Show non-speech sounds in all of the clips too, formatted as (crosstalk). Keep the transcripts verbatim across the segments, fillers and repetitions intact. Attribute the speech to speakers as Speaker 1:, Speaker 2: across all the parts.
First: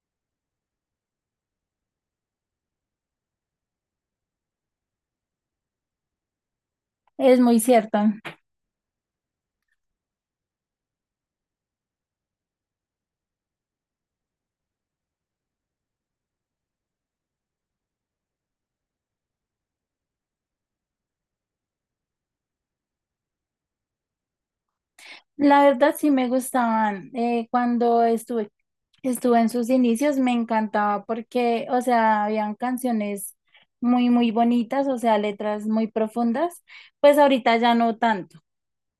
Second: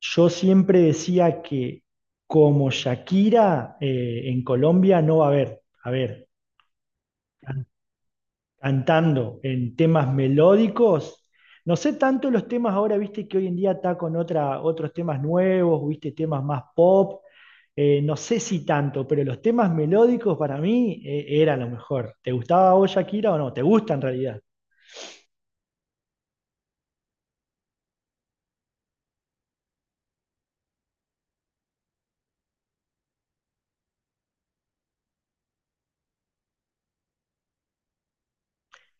Speaker 1: Yo siempre decía que como Shakira eh, en Colombia no va a haber, a ver,
Speaker 2: Es muy
Speaker 1: can-
Speaker 2: cierto.
Speaker 1: cantando en temas melódicos, no sé tanto los temas ahora, viste que hoy en día está con otra, otros temas nuevos, viste temas más pop, eh, no sé si tanto, pero los temas melódicos para mí eh, era lo mejor. ¿Te gustaba a vos Shakira o no? ¿Te gusta en realidad?
Speaker 2: La verdad sí me gustaban. Eh, cuando estuve, estuve en sus inicios me encantaba porque, o sea, habían canciones muy, muy bonitas, o sea, letras muy profundas. Pues ahorita ya no tanto,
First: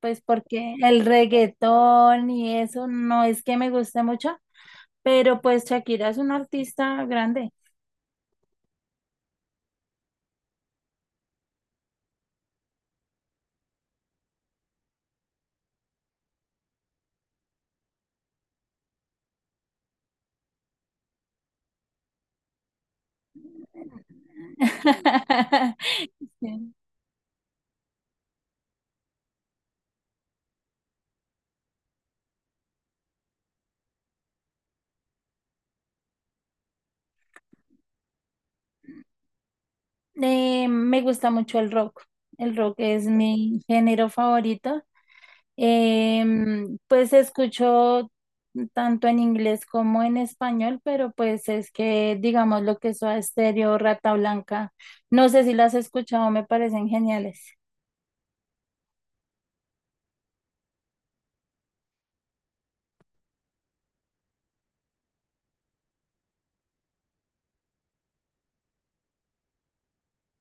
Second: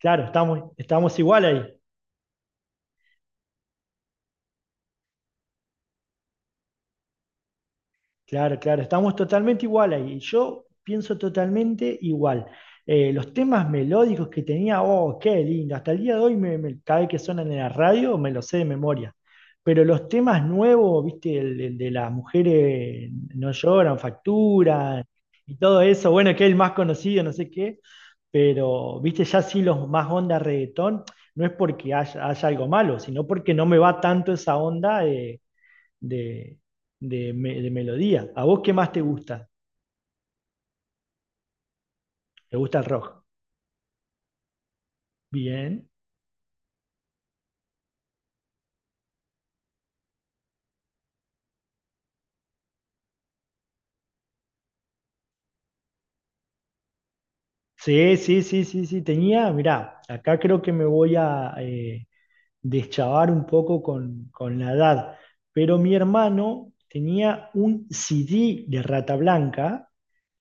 Speaker 2: pues
Speaker 1: estamos,
Speaker 2: porque el
Speaker 1: estamos igual ahí.
Speaker 2: reggaetón y eso no es que me guste mucho, pero pues Shakira es una artista grande.
Speaker 1: Claro, claro, estamos totalmente igual ahí. Yo pienso totalmente igual. Eh, los temas melódicos que tenía, oh, qué lindo. Hasta el día de hoy, me, me- cada vez que suenan en la radio, me los sé de memoria. Pero los temas nuevos, viste, el, el de las mujeres no lloran, facturan y
Speaker 2: (laughs)
Speaker 1: todo eso, bueno, que es el más
Speaker 2: Sí.
Speaker 1: conocido, no sé qué, pero, viste, ya sí los más onda reggaetón, no es porque haya, haya algo malo, sino porque no me va tanto esa onda. Eh, de, de me- de melodía. ¿A vos qué más te gusta?
Speaker 2: Eh, me gusta mucho el rock. El
Speaker 1: ¿Te
Speaker 2: rock
Speaker 1: gusta el
Speaker 2: es
Speaker 1: rock?
Speaker 2: mi género favorito.
Speaker 1: Bien.
Speaker 2: Em, pues escucho tanto en inglés como en español, pero pues es que digamos lo que es Soda Stereo, Rata Blanca, no sé si las has escuchado, me parecen geniales.
Speaker 1: Sí, sí, sí, sí, sí. Tenía, mirá, acá creo que me voy a eh, deschavar un poco con, con la edad, pero mi hermano tenía un C D de Rata Blanca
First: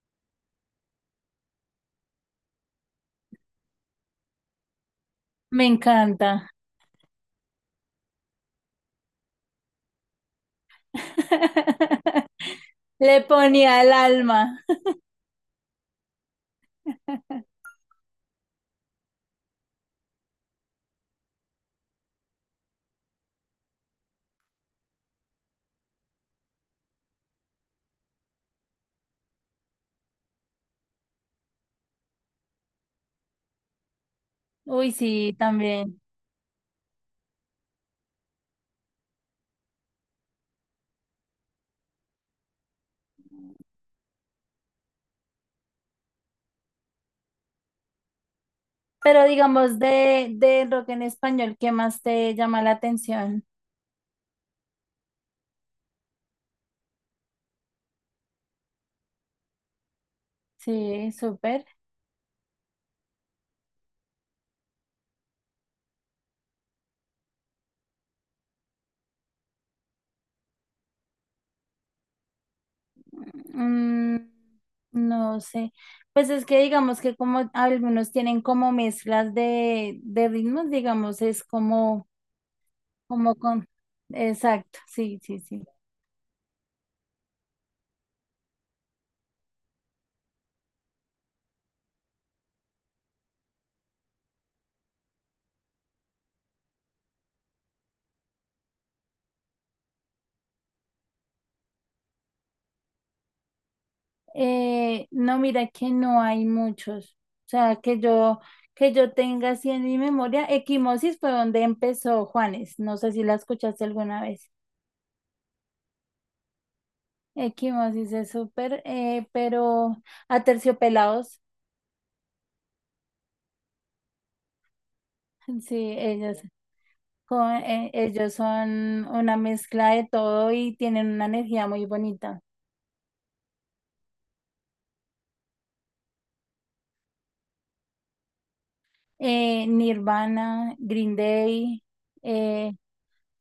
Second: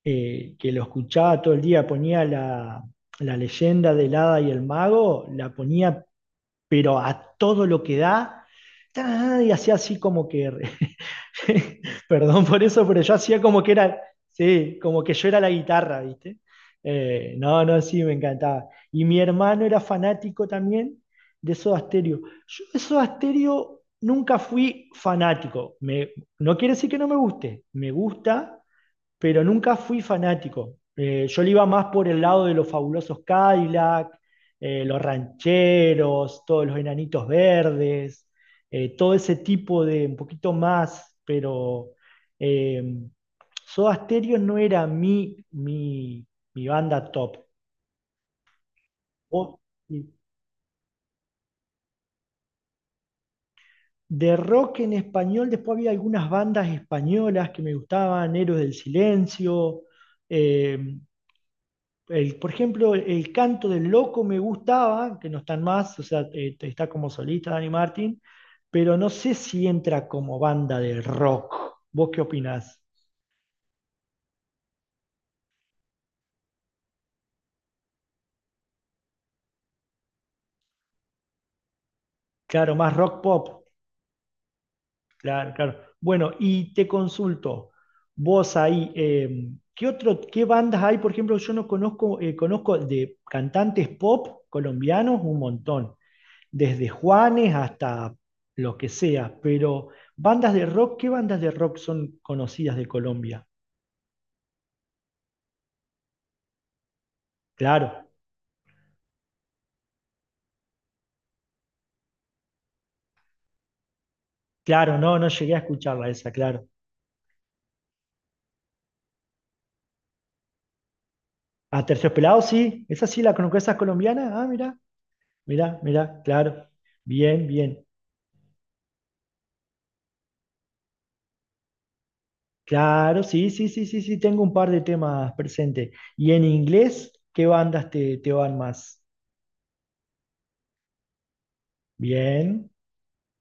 Speaker 1: eh, que lo escuchaba todo el día, ponía la, la leyenda del hada y el mago, la
Speaker 2: Me
Speaker 1: ponía
Speaker 2: encanta.
Speaker 1: pero a todo lo que da, ta, y hacía así como que (laughs) (laughs)
Speaker 2: (laughs)
Speaker 1: Perdón por eso, pero yo
Speaker 2: Le
Speaker 1: hacía como que
Speaker 2: ponía el
Speaker 1: era,
Speaker 2: alma.
Speaker 1: sí, como que yo era la guitarra, ¿viste? Eh,
Speaker 2: (laughs)
Speaker 1: no, no, sí, me encantaba. Y mi hermano era fanático también de Soda Stereo. Yo de Soda Stereo nunca fui fanático. Me- no quiere decir que no me guste, me gusta, pero nunca fui fanático. Eh, yo le iba más por el lado de los fabulosos Cadillac, eh,
Speaker 2: Uy,
Speaker 1: los
Speaker 2: sí, también.
Speaker 1: rancheros, todos los enanitos verdes, eh, todo ese tipo de un poquito más, pero eh, Soda Stereo no era mi, mi, mi banda top.
Speaker 2: Pero
Speaker 1: O-
Speaker 2: digamos de, de rock en español, ¿qué más te llama la atención?
Speaker 1: de rock en español, después había algunas bandas españolas que me gustaban, Héroes del Silencio, eh,
Speaker 2: Sí, súper.
Speaker 1: el- por ejemplo, el, el canto del loco me gustaba, que no están más, o sea, eh, está como solista Dani Martín, pero no sé si entra como banda de rock. ¿Vos qué opinás?
Speaker 2: Mm, no sé. Pues es que digamos que como algunos tienen como mezclas de, de ritmos, digamos, es como,
Speaker 1: Claro, más rock
Speaker 2: como
Speaker 1: pop.
Speaker 2: con... Exacto, sí, sí,
Speaker 1: Claro,
Speaker 2: sí.
Speaker 1: claro. Bueno, y te consulto, vos ahí, eh, ¿qué otro, qué bandas hay? Por ejemplo, yo no conozco, eh, conozco de cantantes pop colombianos un montón. Desde Juanes hasta lo que sea, pero bandas de rock, ¿qué bandas de rock son conocidas de Colombia?
Speaker 2: Eh, no, mira que no hay muchos. O sea, que
Speaker 1: Claro,
Speaker 2: yo, que yo tenga así en mi memoria, Equimosis fue donde empezó Juanes. No sé si la escuchaste alguna vez.
Speaker 1: claro, no, no llegué a escucharla esa, claro.
Speaker 2: Equimosis es súper, eh, pero Aterciopelados,
Speaker 1: A Terciopelado sí, esa sí la conozco, esa es colombiana, ah, mirá,
Speaker 2: (laughs)
Speaker 1: mirá,
Speaker 2: sí,
Speaker 1: mirá,
Speaker 2: ellos.
Speaker 1: claro, bien,
Speaker 2: Con,
Speaker 1: bien,
Speaker 2: eh, ellos son una mezcla de todo y tienen una energía muy bonita.
Speaker 1: claro, sí, sí, sí, sí, sí, tengo un par de temas presentes. ¿Y en inglés, qué bandas te, te van más?
Speaker 2: Eh, Nirvana, Green Day,
Speaker 1: Bien,
Speaker 2: eh,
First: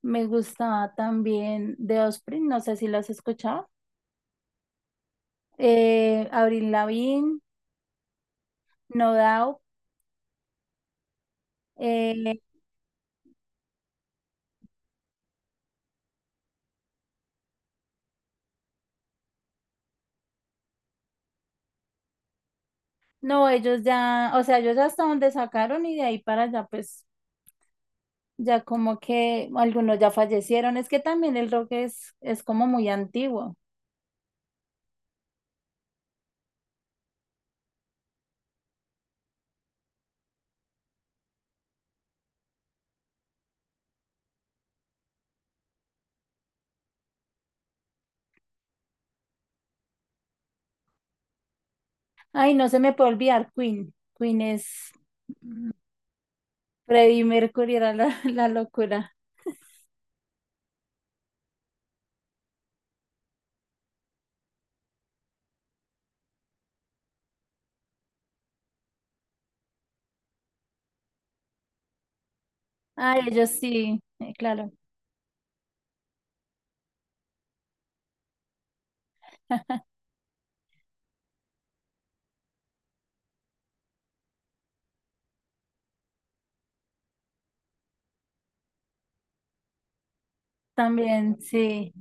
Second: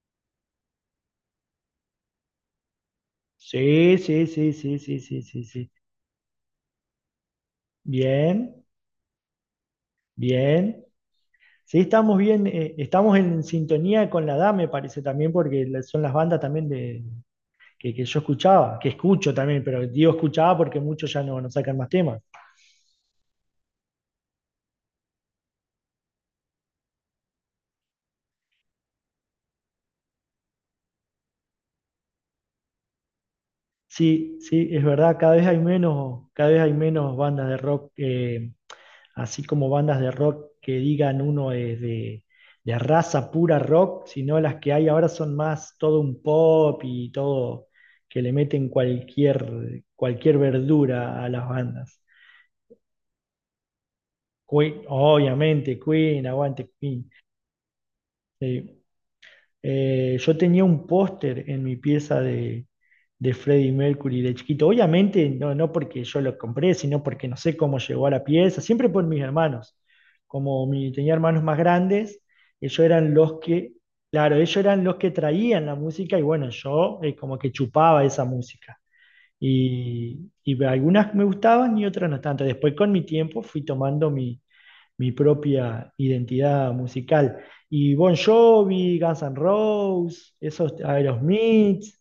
Speaker 2: me gustaba también The Osprey, no sé si lo has escuchado.
Speaker 1: sí, sí, sí, sí, sí, sí, sí, sí,
Speaker 2: Eh, Avril Lavigne,
Speaker 1: bien,
Speaker 2: No Doubt.
Speaker 1: bien. Sí, estamos
Speaker 2: Eh,
Speaker 1: bien, eh, estamos en sintonía con la edad, me parece también, porque la- son las bandas también de, que, que yo escuchaba, que escucho también, pero digo escuchaba porque muchos ya no, no sacan más temas.
Speaker 2: no, ellos ya, o sea, ellos hasta donde sacaron y de ahí para allá, pues ya como que algunos ya fallecieron. Es que también el rock es, es como muy antiguo.
Speaker 1: Sí, sí, es verdad, cada vez hay menos, cada vez hay menos bandas de rock, eh, así como bandas de rock que digan uno es de, de raza pura rock, sino las que hay ahora son más todo un pop y todo que le meten cualquier, cualquier verdura a las bandas.
Speaker 2: Ay, no se me puede olvidar Queen. Queen
Speaker 1: Queen,
Speaker 2: es.
Speaker 1: obviamente, Queen, aguante Queen.
Speaker 2: Freddie Mercury era la, (laughs) la
Speaker 1: Sí.
Speaker 2: locura.
Speaker 1: Eh, yo tenía un póster en mi pieza de, de Freddie Mercury de chiquito. Obviamente, no, no porque yo lo compré, sino porque no sé cómo llegó a la pieza, siempre por mis hermanos. Como mi, tenía hermanos más grandes, ellos eran
Speaker 2: Ay,
Speaker 1: los
Speaker 2: ellos
Speaker 1: que,
Speaker 2: sí, eh,
Speaker 1: claro, ellos
Speaker 2: claro.
Speaker 1: eran los que traían la música y bueno, yo eh, como que chupaba esa música.
Speaker 2: (laughs)
Speaker 1: Y, y algunas me gustaban y otras no tanto. Después con mi tiempo fui tomando mi, mi propia identidad musical. Y Bon Jovi, Guns N' Roses, esos
Speaker 2: También,
Speaker 1: Aerosmith,
Speaker 2: sí,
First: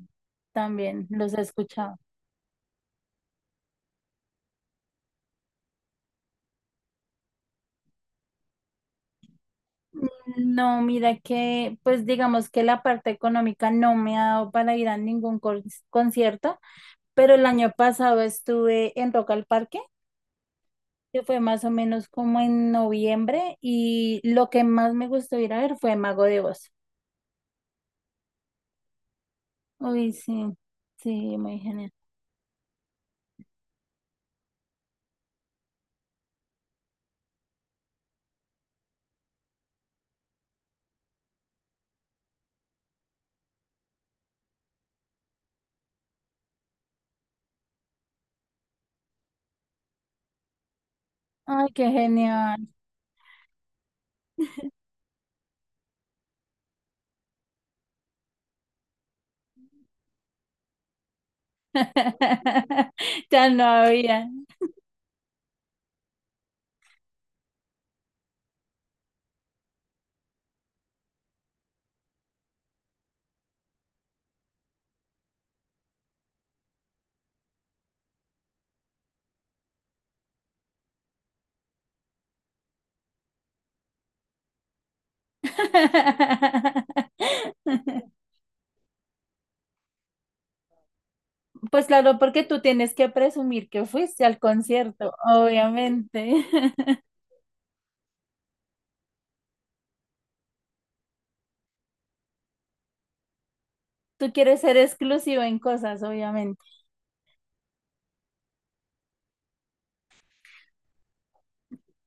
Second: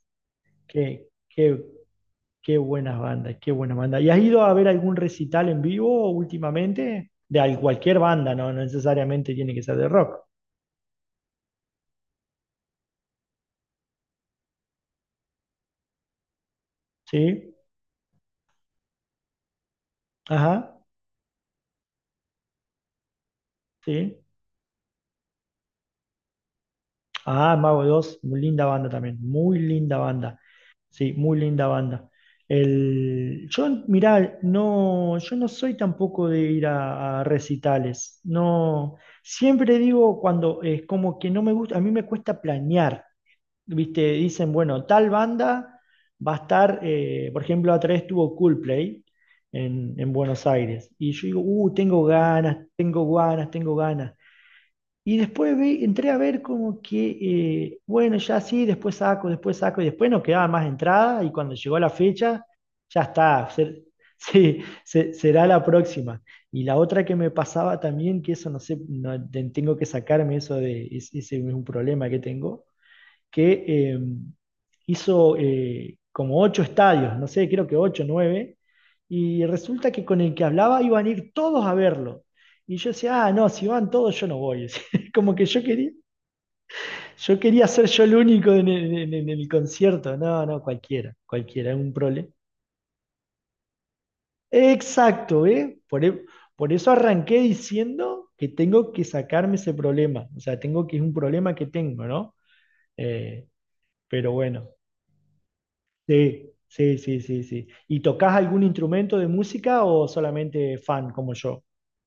Speaker 2: también
Speaker 1: qué,
Speaker 2: los he
Speaker 1: qué,
Speaker 2: escuchado.
Speaker 1: qué buenas bandas, qué buenas bandas. ¿Y has ido a ver algún recital en vivo últimamente? De al- cualquier banda, no, no necesariamente tiene que ser de rock.
Speaker 2: No, mira que, pues digamos que la parte económica no me ha dado para ir a ningún con- concierto, pero el
Speaker 1: ¿Sí?
Speaker 2: año pasado estuve en Rock al Parque,
Speaker 1: Ajá,
Speaker 2: que fue más o menos como en noviembre,
Speaker 1: sí.
Speaker 2: y lo que más me gustó ir a ver fue Mago de Oz.
Speaker 1: Ah, Mago dos, muy linda banda también, muy linda
Speaker 2: Uy, sí,
Speaker 1: banda. Sí,
Speaker 2: sí,
Speaker 1: muy
Speaker 2: muy
Speaker 1: linda
Speaker 2: genial.
Speaker 1: banda. El, yo, mirá, no, yo no soy tampoco de ir a, a recitales. No, siempre digo cuando es como que no me gusta, a mí me cuesta planear. ¿Viste? Dicen, bueno, tal banda va a estar, eh, por ejemplo, a través tuvo Coldplay en, en Buenos Aires. Y yo digo,
Speaker 2: Ay,
Speaker 1: uh,
Speaker 2: qué
Speaker 1: tengo ganas,
Speaker 2: genial.
Speaker 1: tengo ganas, tengo ganas. Y después ve- entré a ver como que, eh, bueno, ya sí, después saco, después saco, y después no quedaba más entrada, y cuando llegó la fecha,
Speaker 2: (laughs)
Speaker 1: ya
Speaker 2: Ya
Speaker 1: está,
Speaker 2: no
Speaker 1: ser- (laughs)
Speaker 2: había.
Speaker 1: sí, se- será la próxima. Y la otra que me pasaba también, que eso no sé, no- de- tengo que sacarme eso de, es- ese es un problema que tengo, que eh, hizo eh, como ocho estadios, no sé, creo que ocho, nueve, y resulta que con el que hablaba iban a ir todos a verlo. Y yo decía, ah, no, si van todos, yo no voy. (laughs) Como que yo quería, yo quería ser yo el
Speaker 2: (laughs)
Speaker 1: único en el, en el- en el concierto. No, no, cualquiera, cualquiera, es
Speaker 2: Pues
Speaker 1: un
Speaker 2: claro,
Speaker 1: problema.
Speaker 2: porque tú tienes que presumir que fuiste al concierto,
Speaker 1: Exacto, ¿eh? Por, e-
Speaker 2: obviamente.
Speaker 1: por eso
Speaker 2: (laughs)
Speaker 1: arranqué diciendo que tengo que sacarme ese problema. O sea, tengo que es un problema que tengo, ¿no? Eh, pero
Speaker 2: Tú quieres
Speaker 1: bueno,
Speaker 2: ser exclusivo en cosas,
Speaker 1: sí,
Speaker 2: obviamente.
Speaker 1: sí, sí, sí, sí. ¿Y tocas algún instrumento de música o solamente fan como yo?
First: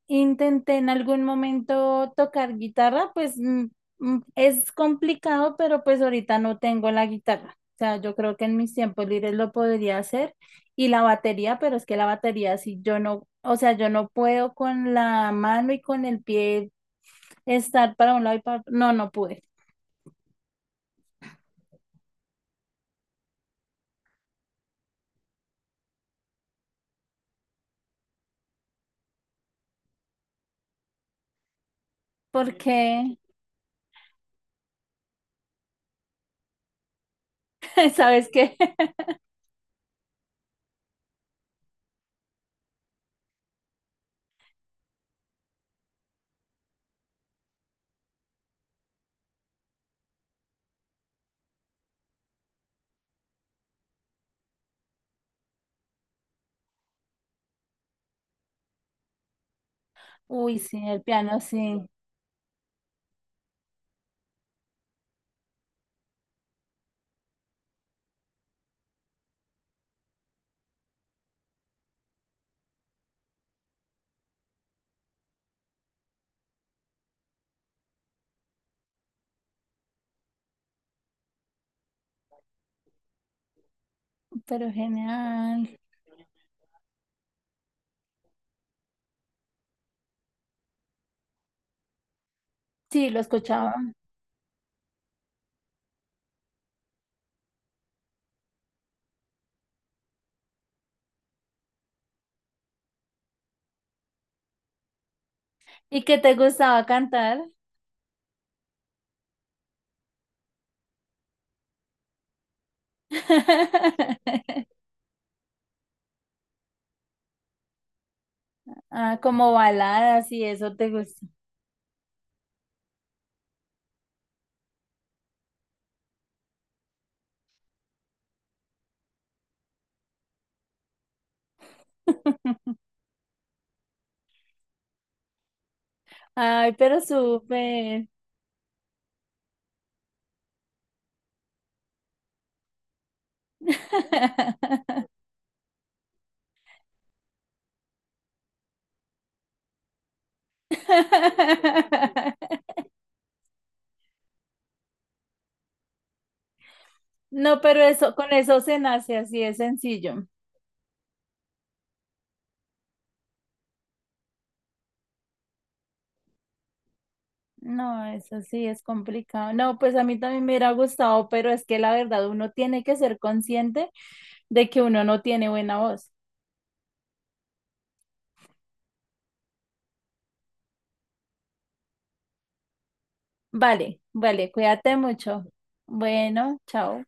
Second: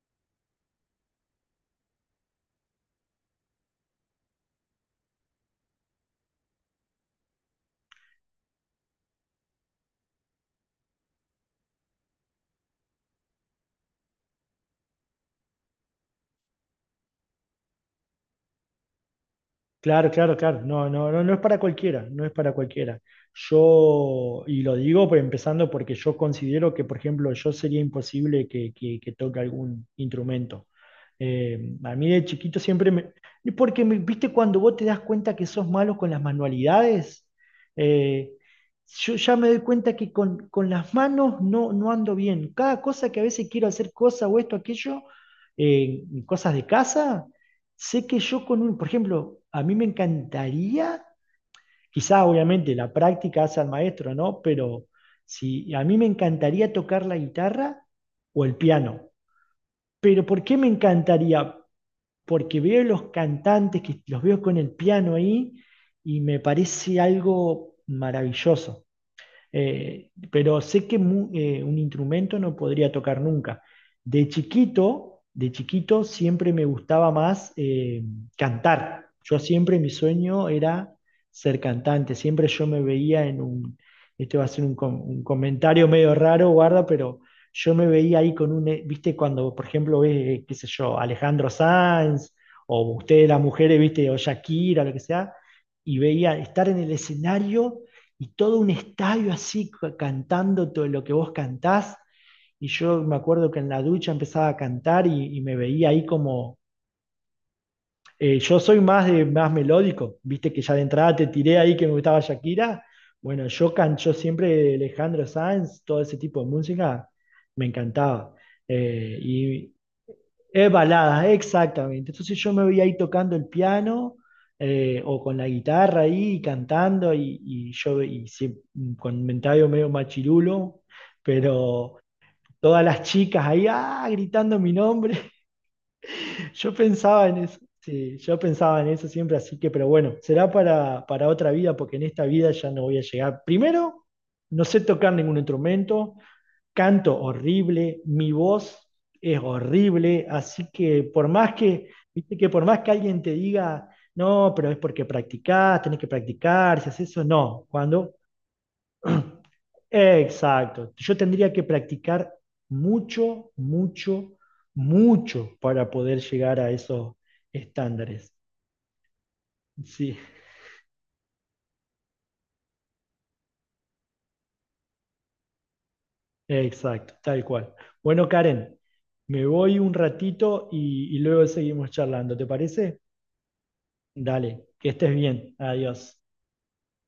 Speaker 2: Intenté en algún momento tocar guitarra, pues mm, mm, es complicado, pero pues ahorita no tengo la guitarra. O sea, yo creo que en mis tiempos libres lo podría hacer y la batería, pero es que la batería si yo no, o sea, yo no puedo con la mano y con el pie estar para un lado y para otro. No, no pude.
Speaker 1: Claro, claro, claro. No, no, no, no es para cualquiera, no es para cualquiera. Yo, y lo digo por- empezando porque yo considero que, por ejemplo, yo sería imposible que, que- que toque algún instrumento. Eh, a mí de chiquito
Speaker 2: Porque,
Speaker 1: siempre me... Porque, me- viste, cuando vos te das cuenta que sos malo con las manualidades,
Speaker 2: (laughs) ¿sabes
Speaker 1: eh,
Speaker 2: qué?
Speaker 1: yo
Speaker 2: (laughs)
Speaker 1: ya me doy cuenta que con, con las manos no, no ando bien. Cada cosa que a veces quiero hacer, cosa o esto, aquello, eh, cosas de casa sé que yo con un, por ejemplo, a mí me encantaría, quizá obviamente la práctica hace al maestro, ¿no? Pero si a mí me encantaría tocar la guitarra o el piano. Pero ¿por qué
Speaker 2: Uy,
Speaker 1: me
Speaker 2: sí, el piano
Speaker 1: encantaría?
Speaker 2: sí,
Speaker 1: Porque veo los cantantes que los veo con el piano ahí y me parece algo maravilloso. Eh, pero sé que mu- eh, un instrumento no podría tocar nunca. De chiquito, de chiquito siempre me gustaba más eh, cantar. Yo siempre mi sueño era ser cantante. Siempre yo me veía en un, este va a ser
Speaker 2: pero
Speaker 1: un, com- un
Speaker 2: genial.
Speaker 1: comentario medio raro, guarda, pero yo me veía ahí con un, eh, viste, cuando por ejemplo ves, eh, qué sé yo, Alejandro Sanz o
Speaker 2: Sí, lo
Speaker 1: ustedes las
Speaker 2: escuchaba.
Speaker 1: mujeres, viste, o Shakira, lo que sea, y veía estar en el escenario y todo un estadio así cantando todo lo que vos cantás. Y yo me acuerdo que en la ducha empezaba a cantar y, y me veía
Speaker 2: ¿Y
Speaker 1: ahí
Speaker 2: qué te
Speaker 1: como,
Speaker 2: gustaba cantar?
Speaker 1: eh, yo soy más, de, más melódico, viste que ya de entrada te tiré ahí que me gustaba Shakira. Bueno, yo can yo siempre
Speaker 2: (laughs)
Speaker 1: Alejandro Sanz, todo ese tipo de música, me encantaba. Eh,
Speaker 2: Ah, como
Speaker 1: y,
Speaker 2: baladas y
Speaker 1: es
Speaker 2: eso te gusta.
Speaker 1: balada, exactamente. Entonces yo me veía ahí tocando el piano eh, o con la guitarra ahí y cantando y, y yo y sie- con mentario medio machirulo, pero
Speaker 2: (laughs)
Speaker 1: todas las chicas ahí ah, gritando mi nombre yo
Speaker 2: Ay, pero
Speaker 1: pensaba en eso,
Speaker 2: súper.
Speaker 1: sí, yo pensaba en eso siempre, así que, pero bueno, será para, para otra vida, porque en esta vida ya no voy a llegar. Primero, no sé
Speaker 2: (laughs)
Speaker 1: tocar ningún instrumento, canto horrible, mi voz es horrible, así que por más que, viste que por más que alguien te diga, no, pero es porque practicás, tenés que practicar, si haces eso,
Speaker 2: No,
Speaker 1: no.
Speaker 2: pero
Speaker 1: Cuando
Speaker 2: eso, con eso se nace así, es
Speaker 1: (clears throat)
Speaker 2: sencillo.
Speaker 1: exacto. Yo tendría que practicar mucho, mucho, mucho para poder llegar a esos
Speaker 2: No,
Speaker 1: estándares.
Speaker 2: eso sí es complicado. No, pues a
Speaker 1: Sí,
Speaker 2: mí también me hubiera gustado, pero es que la verdad uno tiene que ser consciente de que uno no tiene buena voz.
Speaker 1: exacto, tal cual. Bueno, Karen, me voy un ratito y, y luego seguimos charlando, ¿te parece?
Speaker 2: Vale, vale,
Speaker 1: Dale, que
Speaker 2: cuídate
Speaker 1: estés
Speaker 2: mucho.
Speaker 1: bien. Adiós.
Speaker 2: Bueno, chao.